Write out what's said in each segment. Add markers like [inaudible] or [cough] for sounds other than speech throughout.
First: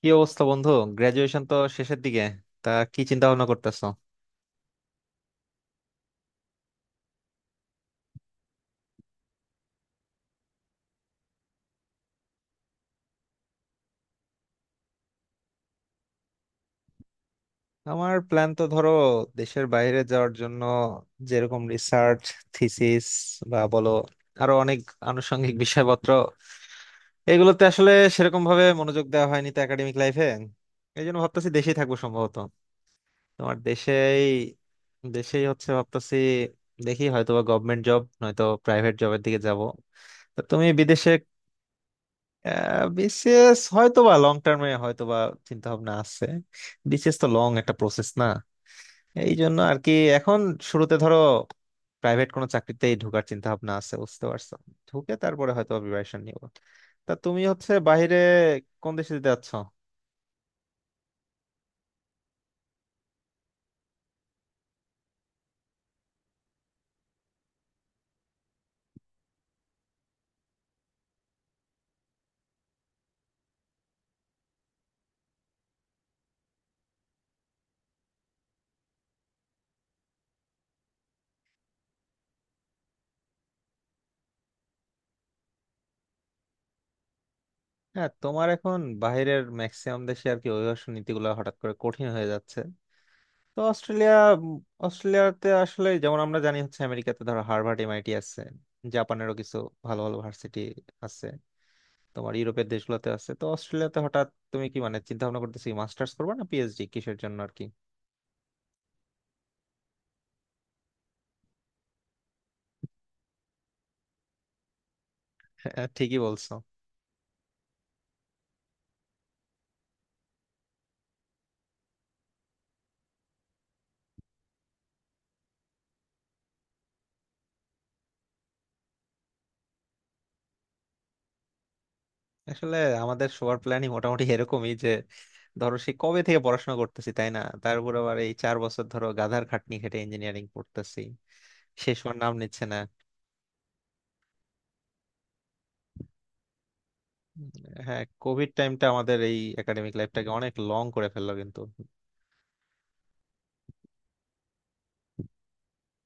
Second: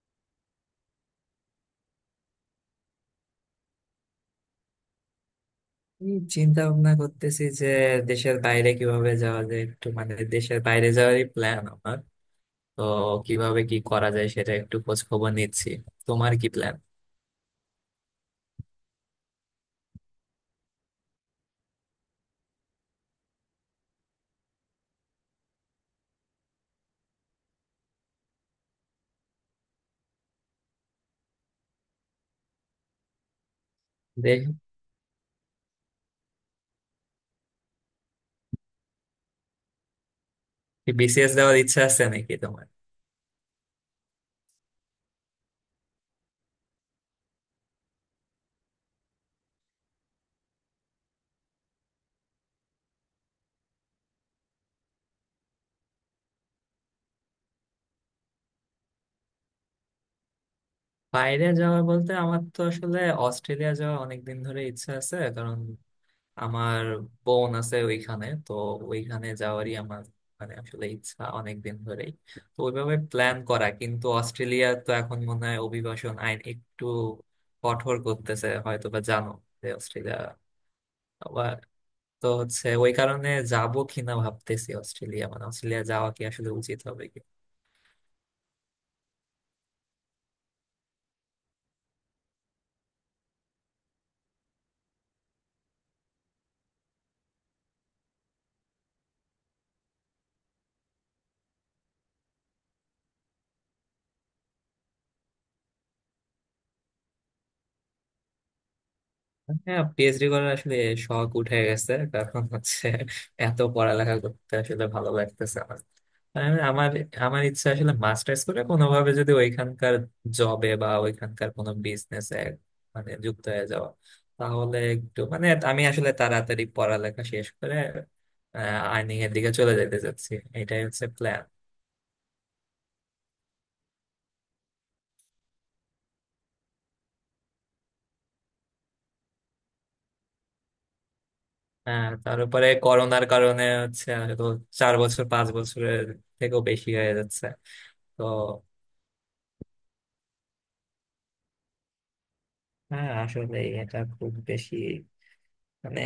কি অবস্থা বন্ধু? গ্রাজুয়েশন তো শেষের দিকে। তা কি চিন্তা ভাবনা করতেছো? আমি চিন্তা ভাবনা করতেছি যে দেশের বাইরে কিভাবে যাওয়া যায়, একটু মানে দেশের বাইরে যাওয়ারই প্ল্যান আমার। তো কিভাবে কি করা যায় সেটা একটু খোঁজ খবর নিচ্ছি। তোমার কি প্ল্যান? আমার প্ল্যান তো ধরো দেশের বাইরে যাওয়ার জন্য যেরকম রিসার্চ থিসিস বা বলো আরো অনেক আনুষঙ্গিক বিষয়পত্র এগুলোতে আসলে সেরকম ভাবে মনোযোগ দেওয়া হয়নি তো একাডেমিক লাইফে। এই জন্য ভাবতেছি দেশেই থাকবো সম্ভবত। তোমার দেশেই? দেখি দেশেই হচ্ছে ভাবতেছি। দেখি হয়তোবা গভর্নমেন্ট জব নয়তো প্রাইভেট জবের দিকে যাব। তা তুমি বিদেশে? বিসিএস দেওয়ার ইচ্ছা আছে নাকি তোমার? বিসিএস হয়তো বা লং টার্মে হয়তো বা চিন্তা ভাবনা আছে। বিসিএস তো লং একটা প্রসেস না? এই জন্য আর কি এখন শুরুতে ধরো প্রাইভেট কোনো চাকরিতেই ঢোকার চিন্তা ভাবনা আছে, বুঝতে পারছো? ঢুকে তারপরে হয়তো প্রিপারেশন নিব। তা তুমি হচ্ছে বাইরে কোন দেশে যেতে যাচ্ছ? বাইরে যাওয়া বলতে আমার তো আসলে অস্ট্রেলিয়া যাওয়া অনেকদিন ধরে ইচ্ছা আছে। আমার বোন আছে ওইখানে, তো ওইখানে যাওয়ারই আমার মানে আসলে ইচ্ছা অনেকদিন ধরেই। তো ওইভাবে প্ল্যান করা, কিন্তু অস্ট্রেলিয়া তো এখন মনে হয় অভিবাসন আইন একটু কঠোর করতেছে, হয়তো বা জানো যে অস্ট্রেলিয়া আবার। তো হচ্ছে ওই কারণে যাবো কিনা ভাবতেছি, অস্ট্রেলিয়া মানে অস্ট্রেলিয়া যাওয়া কি আসলে উচিত হবে। হ্যাঁ, তোমার এখন বাইরের ম্যাক্সিমাম দেশে আর কি অভিবাসন নীতিগুলো হঠাৎ করে কঠিন হয়ে যাচ্ছে। তো অস্ট্রেলিয়া। উম, অস্ট্রেলিয়াতে আসলে যেমন আমরা জানি হচ্ছে আমেরিকাতে ধরো হার্ভার্ড এমআইটি আছে, জাপানেরও কিছু ভালো ভালো ভার্সিটি আছে, তোমার ইউরোপের দেশগুলোতে আছে, তো অস্ট্রেলিয়াতে হঠাৎ তুমি কি মানে চিন্তা ভাবনা করতেছি মাস্টার্স করবা না পিএইচডি কিসের জন্য আর কি? হ্যাঁ পিএইচডি করার আসলে শখ উঠে গেছে, কারণ হচ্ছে এত পড়ালেখা করতে আসলে ভালো লাগতেছে আমার। হ্যাঁ, ঠিকই বলছো। আর আমার আমার ইচ্ছা আসলে মাস্টার্স করে কোনোভাবে যদি ওইখানকার জবে বা ওইখানকার কোনো বিজনেসে মানে যুক্ত হয়ে যাওয়া, তাহলে একটু মানে আমি আসলে তাড়াতাড়ি পড়ালেখা শেষ করে আর্নিং এর দিকে চলে যেতে চাচ্ছি। এটাই হচ্ছে প্ল্যান। আসলে আমাদের সবার প্ল্যানই মোটামুটি এরকমই যে ধরো সে কবে থেকে পড়াশোনা করতেছি, তাই না? তার উপর আবার এই চার বছর ধরো গাধার খাটনি খেটে ইঞ্জিনিয়ারিং পড়তেছি, শেষ হ্যাঁ হওয়ার নাম নিচ্ছে তারপরে না। করোনার কারণে হচ্ছে হয়তো 4 বছর 5 বছরের থেকেও বেশি হয়ে যাচ্ছে। উম, হ্যাঁ, তো কোভিড টাইমটা আমাদের এই একাডেমিক লাইফটাকে অনেক লং করে ফেললো কিন্তু। হ্যাঁ আসলে এটা খুব বেশি মানে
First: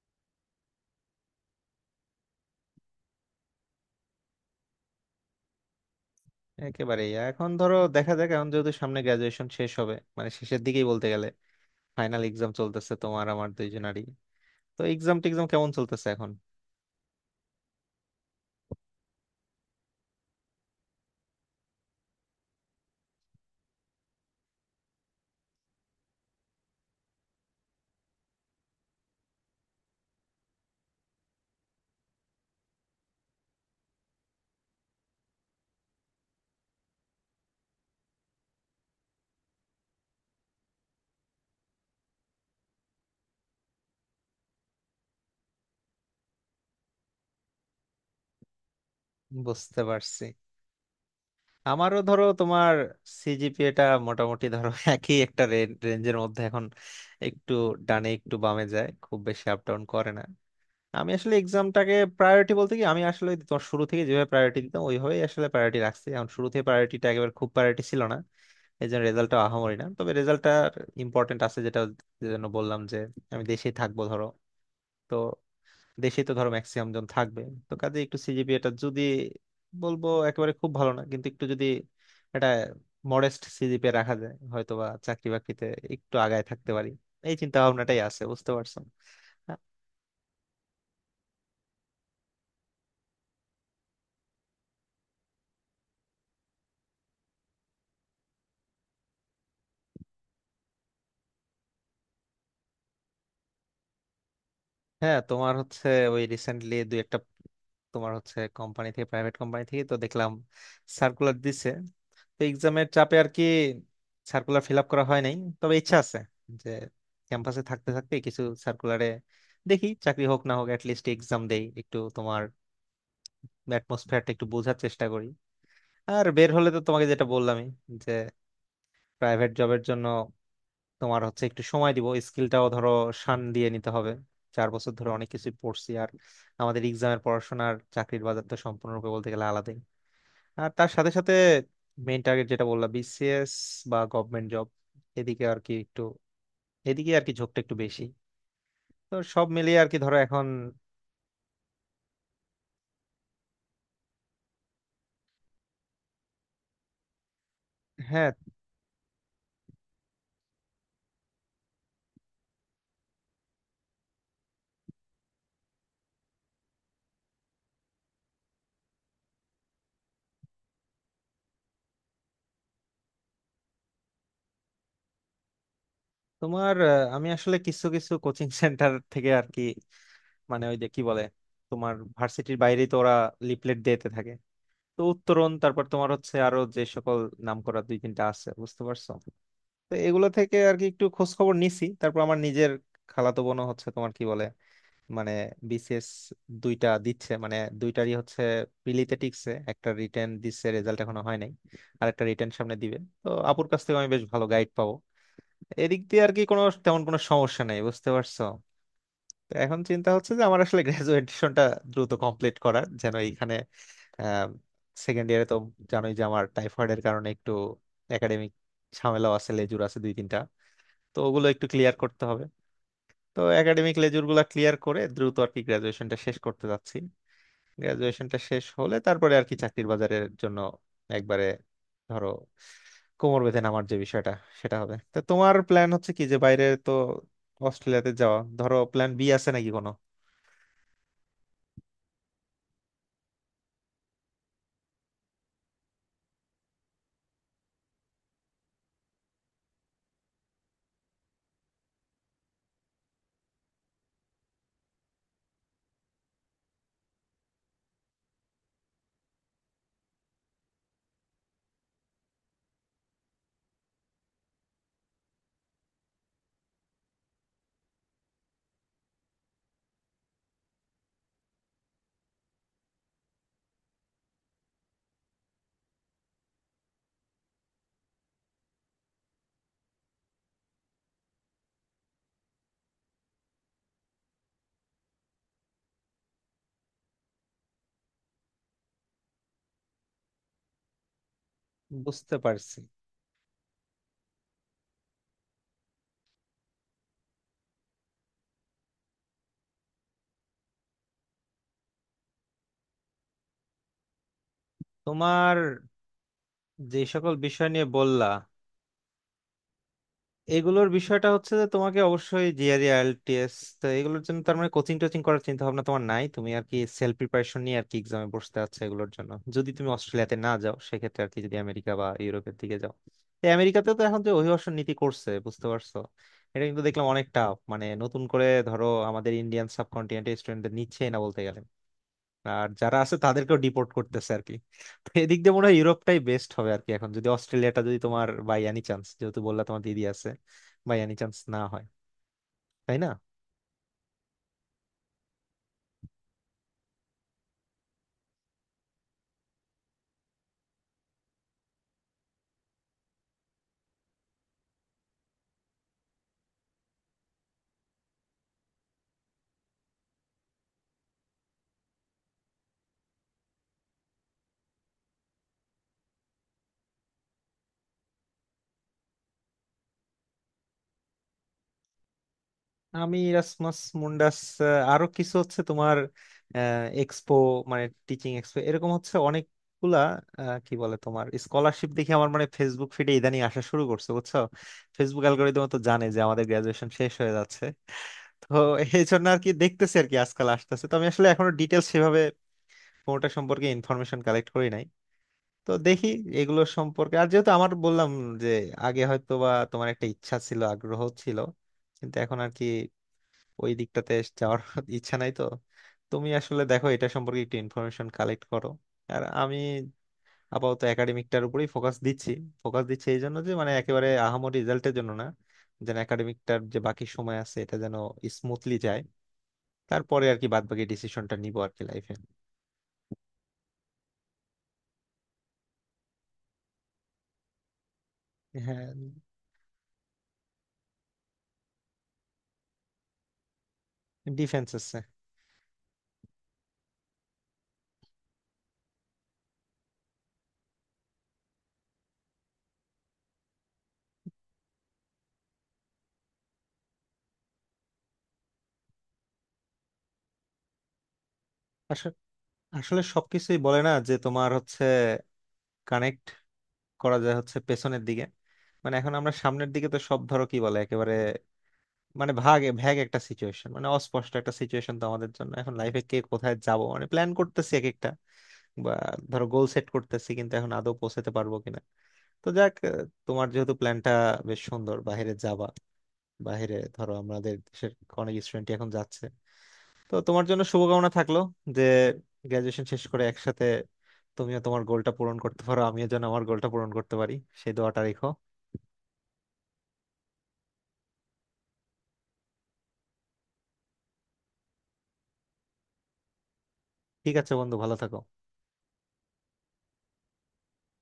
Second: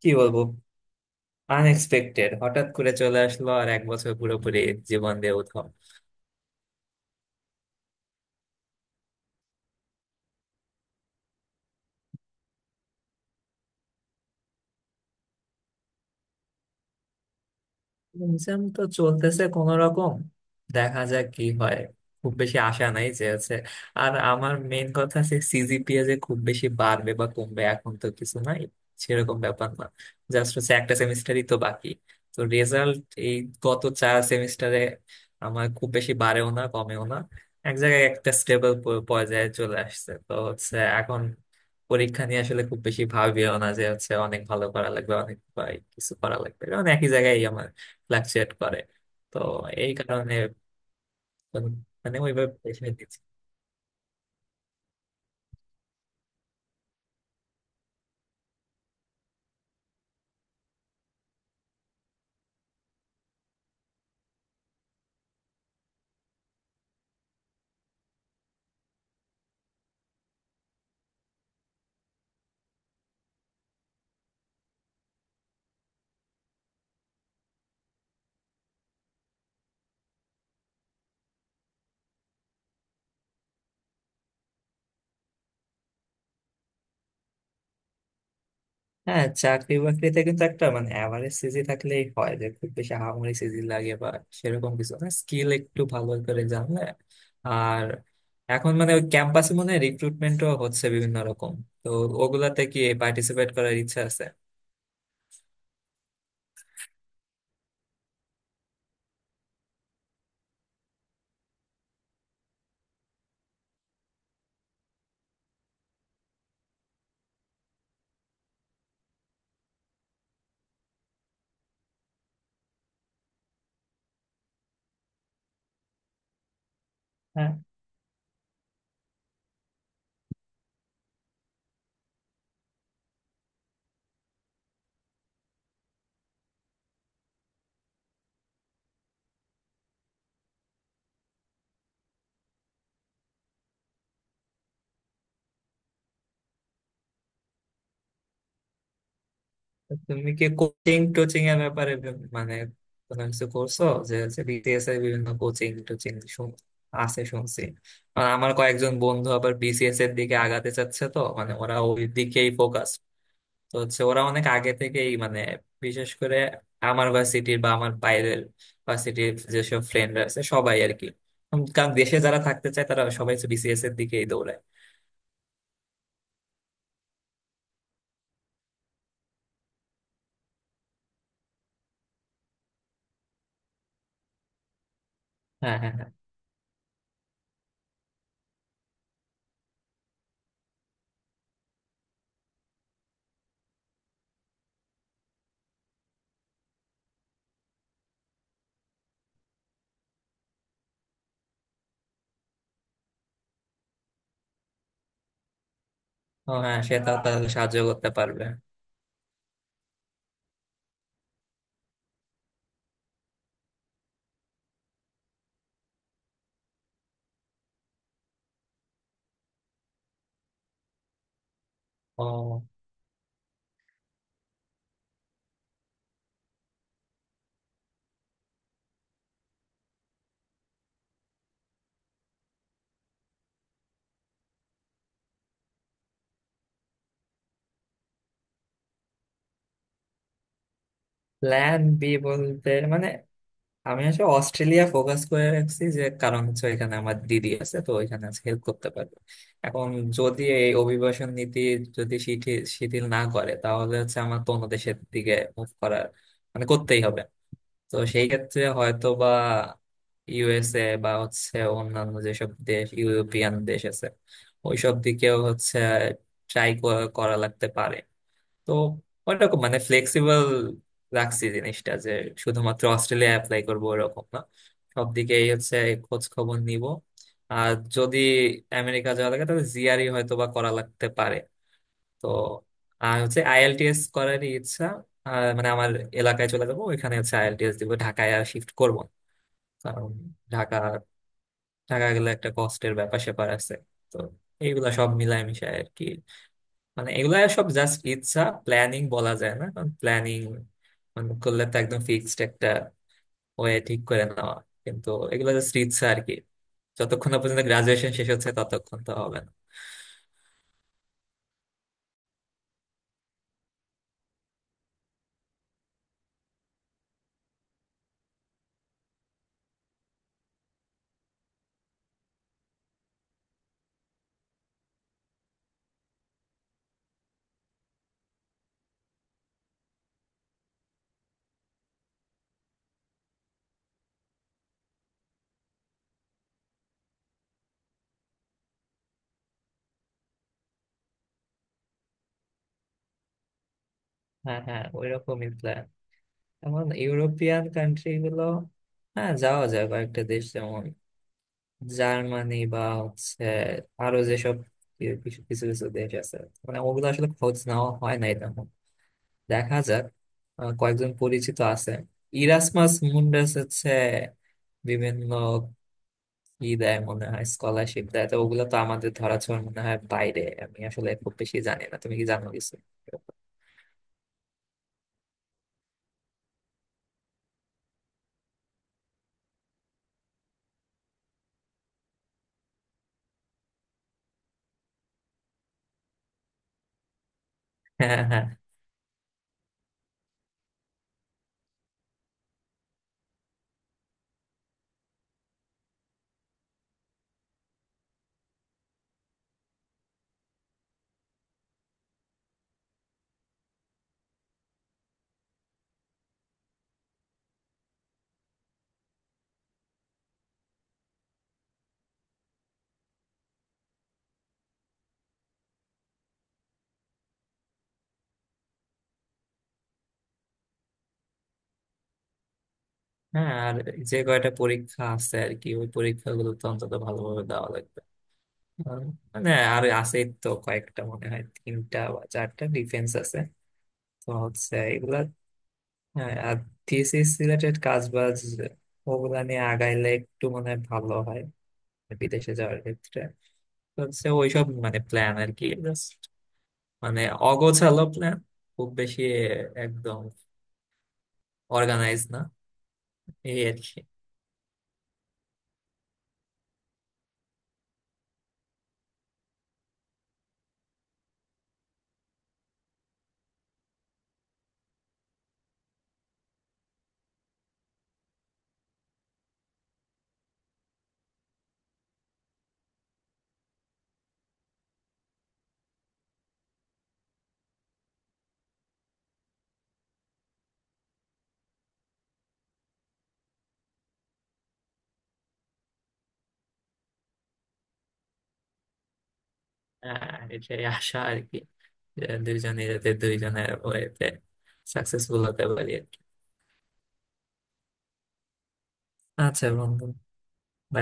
কি বলবো, আনএক্সপেক্টেড হঠাৎ করে চলে আসলো, আর এক বছর পুরোপুরি জীবন দিয়ে উধাও। একেবারেই এখন ধরো দেখা যাক, এখন যেহেতু সামনে গ্রাজুয়েশন শেষ হবে মানে শেষের দিকেই বলতে গেলে, ফাইনাল এক্সাম চলতেছে তোমার আমার দুইজনারই। তো এক্সাম টেক্সাম কেমন চলতেছে এখন? এক্সাম তো চলতেছে কোন রকম, দেখা যাক কি হয়। খুব বেশি আশা নাই যে আছে। আর আমার মেইন কথা আছে সিজিপিএ যে খুব বেশি বাড়বে বা কমবে এখন তো কিছু নাই, সেরকম ব্যাপার না। জাস্ট হচ্ছে একটা সেমিস্টারই তো বাকি। তো রেজাল্ট এই গত চার সেমিস্টারে আমার খুব বেশি বাড়েও না কমেও না, এক জায়গায় একটা স্টেবল পর্যায়ে চলে আসছে। তো হচ্ছে এখন পরীক্ষা নিয়ে আসলে খুব বেশি ভাবিও না যে হচ্ছে অনেক ভালো করা লাগবে অনেক বা কিছু করা লাগবে, কারণ একই জায়গায় ফ্লাকচুয়েট করে। তো বুঝতে এই পারছি। কারণে আমারও মানে ধরো ওইভাবে তোমার প্রেশার দিচ্ছি। সিজিপিএটা মোটামুটি ধরো [laughs] একই একটা রেঞ্জের মধ্যে এখন, একটু ডানে একটু বামে যায়, খুব বেশি আপ ডাউন করে না। আমি আসলে এক্সামটাকে প্রায়োরিটি বলতে কি আমি আসলে তোমার শুরু থেকে যেভাবে প্রায়োরিটি দিতাম ওইভাবেই আসলে প্রায়োরিটি রাখছি এখন, শুরু থেকে প্রায়োরিটিটা একেবারে খুব প্রায়োরিটি ছিল না। এই জন্য রেজাল্টটা আহামরি না, তবে রেজাল্টটা ইম্পর্টেন্ট আছে, যেটা যেজন্য বললাম যে আমি দেশেই থাকবো ধরো। তো দেশে তো ধরো ম্যাক্সিমাম জন থাকবে, তো কাজে একটু সিজিপিএটা যদি বলবো একেবারে খুব ভালো না কিন্তু একটু যদি এটা মডেস্ট সিজিপিএ রাখা যায় হয়তোবা চাকরি বাকরিতে একটু আগায় থাকতে পারি। এই চিন্তা ভাবনাটাই আছে, বুঝতে পারছো? হ্যাঁ চাকরি বাকরিতে কিন্তু একটা মানে অ্যাভারেজ সিজি থাকলেই হয়, যে খুব বেশি হামাগুড়ি সিজি লাগে বা সেরকম কিছু না, স্কিল একটু ভালো করে জানলে। আর এখন মানে ওই ক্যাম্পাসে মনে হয় রিক্রুটমেন্টও হচ্ছে বিভিন্ন রকম। তো ওগুলাতে কি পার্টিসিপেট করার ইচ্ছা আছে? হ্যাঁ, তোমার হচ্ছে ওই রিসেন্টলি দুই একটা তোমার হচ্ছে কোম্পানি থেকে প্রাইভেট কোম্পানি থেকে তো দেখলাম সার্কুলার দিছে। তো এক্সামের চাপে আর কি সার্কুলার ফিল আপ করা হয় নাই, তবে ইচ্ছা আছে যে ক্যাম্পাসে থাকতে থাকতে কিছু সার্কুলারে দেখি চাকরি হোক না হোক লিস্ট এক্সাম দেই একটু, তোমার অ্যাটমসফিয়ারটা একটু বোঝার চেষ্টা করি। আর বের হলে তো তোমাকে যেটা বললামই, যে প্রাইভেট জবের জন্য তোমার হচ্ছে একটু সময় দিব, স্কিলটাও ধরো শান দিয়ে নিতে হবে। চার বছর ধরে অনেক কিছু পড়ছি আর আমাদের এক্সামের পড়াশোনার চাকরির বাজার তো সম্পূর্ণরূপে বলতে গেলে আলাদা। আর তার সাথে সাথে মেইন টার্গেট যেটা বললাম বিসিএস বা গভর্নমেন্ট জব, এদিকে আর কি একটু এদিকে আর কি ঝোঁকটা একটু বেশি। তো সব মিলিয়ে আর তো কি ধরো তুমি কি এখন। কোচিং টোচিং এর ব্যাপারে মানে কোনো কিছু করছো? যে হচ্ছে বিসিএস এর বিভিন্ন কোচিং টোচিং আছে শুনছি। আর হ্যাঁ, আমার কয়েকজন বন্ধু আবার বিসিএস এর দিকে আগাতে চাচ্ছে, তো মানে ওরা ওই দিকেই ফোকাস। তো হচ্ছে ওরা অনেক আগে থেকেই মানে, বিশেষ করে আমার ভার্সিটির বা আমার বাইরের ভার্সিটির যেসব ফ্রেন্ডরা আছে সবাই আর কি। কারণ দেশে যারা থাকতে চায় তারা সবাই বিসিএস এর দিকেই দৌড়ায়। তোমার আমি আসলে কিছু কিছু কোচিং সেন্টার [laughs] থেকে আর কি মানে ওই যে কি বলে তোমার ভার্সিটির বাইরেই তো ওরা লিফলেট দিতে থাকে। তো উত্তরণ হ্যাঁ, তারপর হ্যাঁ, হ্যাঁ। তোমার হচ্ছে আরো যে সকল নাম করা দুই তিনটা আছে, বুঝতে পারছো? তো এগুলো থেকে আর কি একটু খোঁজ খবর নিছি, তারপর আমার নিজের খালাতো বোনও হচ্ছে তোমার কি বলে মানে বিসিএস দুইটা দিচ্ছে, মানে দুইটারই হচ্ছে প্রিলিতে টিকছে, একটা রিটেন দিচ্ছে, রেজাল্ট এখনো হয় নাই, আর একটা রিটেন সামনে দিবে। তো আপুর কাছ থেকে আমি বেশ ভালো গাইড পাবো, এদিক দিয়ে আর কি ও কোনো হ্যাঁ, সে তেমন তা কোনো তাহলে সমস্যা নাই, সাহায্য বুঝতে করতে পারছো? পারবে। তো এখন চিন্তা হচ্ছে যে আমার আসলে [laughs] গ্রাজুয়েশনটা দ্রুত কমপ্লিট করার, যেন এইখানে সেকেন্ড ইয়ারে তো জানোই যে আমার টাইফয়েডের কারণে একটু একাডেমিক ঝামেলাও আছে, লেজুর আছে দুই তিনটা। তো ওগুলো একটু ক্লিয়ার করতে হবে। ও, তো একাডেমিক লেজুর গুলা ক্লিয়ার করে দ্রুত আর কি গ্রাজুয়েশনটা শেষ করতে যাচ্ছি। গ্রাজুয়েশনটা শেষ হলে তারপরে আর কি চাকরির বাজারের জন্য একবারে ধরো কোমর বেঁধে নামার যে বিষয়টা সেটা হবে। তা তোমার প্ল্যান হচ্ছে কি, যে বাইরে তো অস্ট্রেলিয়াতে যাওয়া ধরো, প্ল্যান বি আছে নাকি কোনো? প্ল্যান বি বলতে মানে আমি আসলে অস্ট্রেলিয়া ফোকাস করে রাখছি, যে কারণ হচ্ছে এখানে আমার দিদি আছে, তো ওইখানে হেল্প করতে পারবে। এখন যদি এই অভিবাসন নীতি যদি শিথিল শিথিল না করে, তাহলে হচ্ছে আমার তো অন্য দেশের দিকে মুভ করার মানে করতেই হবে। তো সেই ক্ষেত্রে হয়তো বা ইউএসএ বা হচ্ছে অন্যান্য যেসব দেশ ইউরোপিয়ান দেশ আছে ওইসব দিকেও হচ্ছে ট্রাই করা লাগতে পারে। তো ওইরকম মানে ফ্লেক্সিবল রাখছি জিনিসটা, যে শুধুমাত্র অস্ট্রেলিয়া অ্যাপ্লাই করবো এরকম না, সব দিকেই হচ্ছে খোঁজ খবর নিব। আর যদি আমেরিকা যাওয়া লাগে তাহলে জিআরই হয়তো বা করা লাগতে পারে। তো আর হচ্ছে আইএলটিএস করারই ইচ্ছা। আর মানে আমার এলাকায় চলে যাবো, ওইখানে হচ্ছে আইএলটিএস দিব, ঢাকায় আর শিফট করবো না। কারণ ঢাকা ঢাকা গেলে বুঝতে একটা পারছি। কষ্টের ব্যাপার স্যাপার আছে। তো এইগুলা সব মিলায় মিশায় আর কি, মানে এগুলা সব জাস্ট ইচ্ছা, প্ল্যানিং বলা যায় না, কারণ প্ল্যানিং মানে করলে তো একদম ফিক্সড একটা ওয়ে ঠিক করে নেওয়া, কিন্তু এগুলো তোমার জাস্ট ইচ্ছা আর কি। যে যতক্ষণ সকল না পর্যন্ত বিষয় নিয়ে গ্রাজুয়েশন বললা, শেষ হচ্ছে ততক্ষণ তো হবে না। এগুলোর বিষয়টা হচ্ছে যে তোমাকে অবশ্যই জিআরই আইএলটিএস, তো এগুলোর জন্য তার মানে কোচিং টোচিং করার চিন্তা ভাবনা তোমার নাই, তুমি আর কি সেলফ প্রিপারেশন নিয়ে আর কি এক্সামে বসতে আছে এগুলোর জন্য। যদি তুমি অস্ট্রেলিয়াতে না যাও, সেক্ষেত্রে আর কি যদি আমেরিকা বা ইউরোপের দিকে যাও, তো আমেরিকাতে তো এখন যে অভিবাসন নীতি করছে, বুঝতে পারছো? এটা কিন্তু দেখলাম অনেক টাফ, মানে নতুন করে ধরো আমাদের ইন্ডিয়ান সাবকন্টিনেন্টের স্টুডেন্টদের নিচ্ছে না বলতে গেলে, আর যারা আছে তাদেরকেও ডিপোর্ট করতেছে আর কি। তো এদিক দিয়ে মনে হয় ইউরোপটাই বেস্ট হবে আর কি এখন, যদি অস্ট্রেলিয়াটা যদি তোমার বাই এনি চান্স, যেহেতু বললা তোমার দিদি আছে, বাই এনি চান্স না হয়, তাই না? হ্যাঁ, হ্যাঁ ওই রকমই প্ল্যান। এখন ইউরোপিয়ান কান্ট্রি গুলো, হ্যাঁ যাওয়া যায় কয়েকটা দেশ, যেমন জার্মানি বা হচ্ছে আরো যেসব কিছু কিছু কিছু দেশ আছে, মানে ওগুলো আসলে খোঁজ নেওয়া হয় না এটা। দেখা যাক। কয়েকজন পরিচিত আছে। ইরাসমাস মুন্ডাস হচ্ছে বিভিন্ন কি দেয় মনে হয় স্কলারশিপ দেয়, তো ওগুলো তো আমাদের ধরাছোঁয়ার মনে হয় বাইরে, আমি আসলে খুব বেশি জানি না, তুমি কি জানো কিছু? আমি রাসমাস মুন্ডাস, আরো কিছু হচ্ছে তোমার এক্সপো, মানে টিচিং এক্সপো এরকম হচ্ছে অনেকগুলা। কি বলে, তোমার স্কলারশিপ দেখে আমার মানে ফেসবুক ফিডে ইদানিং আসা শুরু করছে, বুঝছো? ফেসবুক অ্যালগোরিদম তো জানে যে আমাদের গ্রাজুয়েশন শেষ হয়ে যাচ্ছে। হ্যাঁ, হ্যাঁ, হ্যাঁ। তো এই জন্য আর কি দেখতেছি আর কি আজকাল আসতেছে, তো আমি আসলে এখনো ডিটেলস সেভাবে কোনোটা সম্পর্কে ইনফরমেশন কালেক্ট করি নাই। তো দেখি এগুলো সম্পর্কে। আর যেহেতু আমার বললাম, যে আগে হয়তো বা তোমার একটা ইচ্ছা ছিল, আগ্রহ ছিল, কিন্তু এখন আর কি ওই দিকটাতে যাওয়ার [laughs] ইচ্ছা নাই, তো তুমি আসলে দেখো এটা সম্পর্কে একটু ইনফরমেশন কালেক্ট করো। আর আমি আপাতত একাডেমিকটার উপরেই ফোকাস দিচ্ছি। ফোকাস দিচ্ছি এই জন্য যে, মানে একেবারে আহামরি রেজাল্টের জন্য না, যেন একাডেমিকটার যে বাকি সময় আছে এটা যেন স্মুথলি যায়, তারপরে আর কি বাদ বাকি ডিসিশনটা নিবো আর কি লাইফে। হ্যাঁ, আর যে কয়টা পরীক্ষা আছে আর কি, ওই পরীক্ষাগুলো তো অন্তত ভালোভাবে দেওয়া লাগবে। হ্যাঁ। আর মানে আর আছে তো কয়েকটা, মনে হয় তিনটা বা চারটা ডিফেন্স আছে, তো ডিফেন্স হচ্ছে আছে? এগুলা। হ্যাঁ আর থিসিস রিলেটেড কাজ বাজ ওগুলা নিয়ে আগাইলে একটু মনে হয় ভালো হয়, বিদেশে যাওয়ার ক্ষেত্রে। তো হচ্ছে ওইসব মানে প্ল্যান আর কি, জাস্ট মানে অগোছালো প্ল্যান, খুব বেশি একদম অর্গানাইজ না। আসলে সবকিছুই এই আর বলে না, কি। যে তোমার হচ্ছে কানেক্ট করা যায় হচ্ছে পেছনের দিকে, মানে এখন আমরা সামনের দিকে তো সব ধরো কি বলে, একেবারে মানে ভাগ ভ্যাগ একটা সিচুয়েশন, মানে অস্পষ্ট একটা সিচুয়েশন তো আমাদের জন্য এখন লাইফে, কে কোথায় যাব মানে প্ল্যান করতেছি এক একটা বা ধরো গোল সেট করতেছি, কিন্তু এখন আদৌ পৌঁছাতে পারবো কিনা। তো যাক, তোমার যেহেতু প্ল্যানটা বেশ সুন্দর, বাইরে যাবা, বাইরে ধরো আমাদের দেশের অনেক স্টুডেন্ট এখন যাচ্ছে, তো তোমার জন্য শুভকামনা থাকলো যে গ্রাজুয়েশন শেষ করে একসাথে তুমিও তোমার গোলটা পূরণ করতে পারো, আমিও যেন আমার গোলটা পূরণ করতে পারি, সেই দোয়াটা রেখো। এটাই আশা আর কি, যে দুইজনে যাতে দুইজনের ওয়েতে সাকসেসফুল হতে পারি আর কি। ঠিক আছে বন্ধু, ভালো থাকো। আচ্ছা বন্ধু, bye.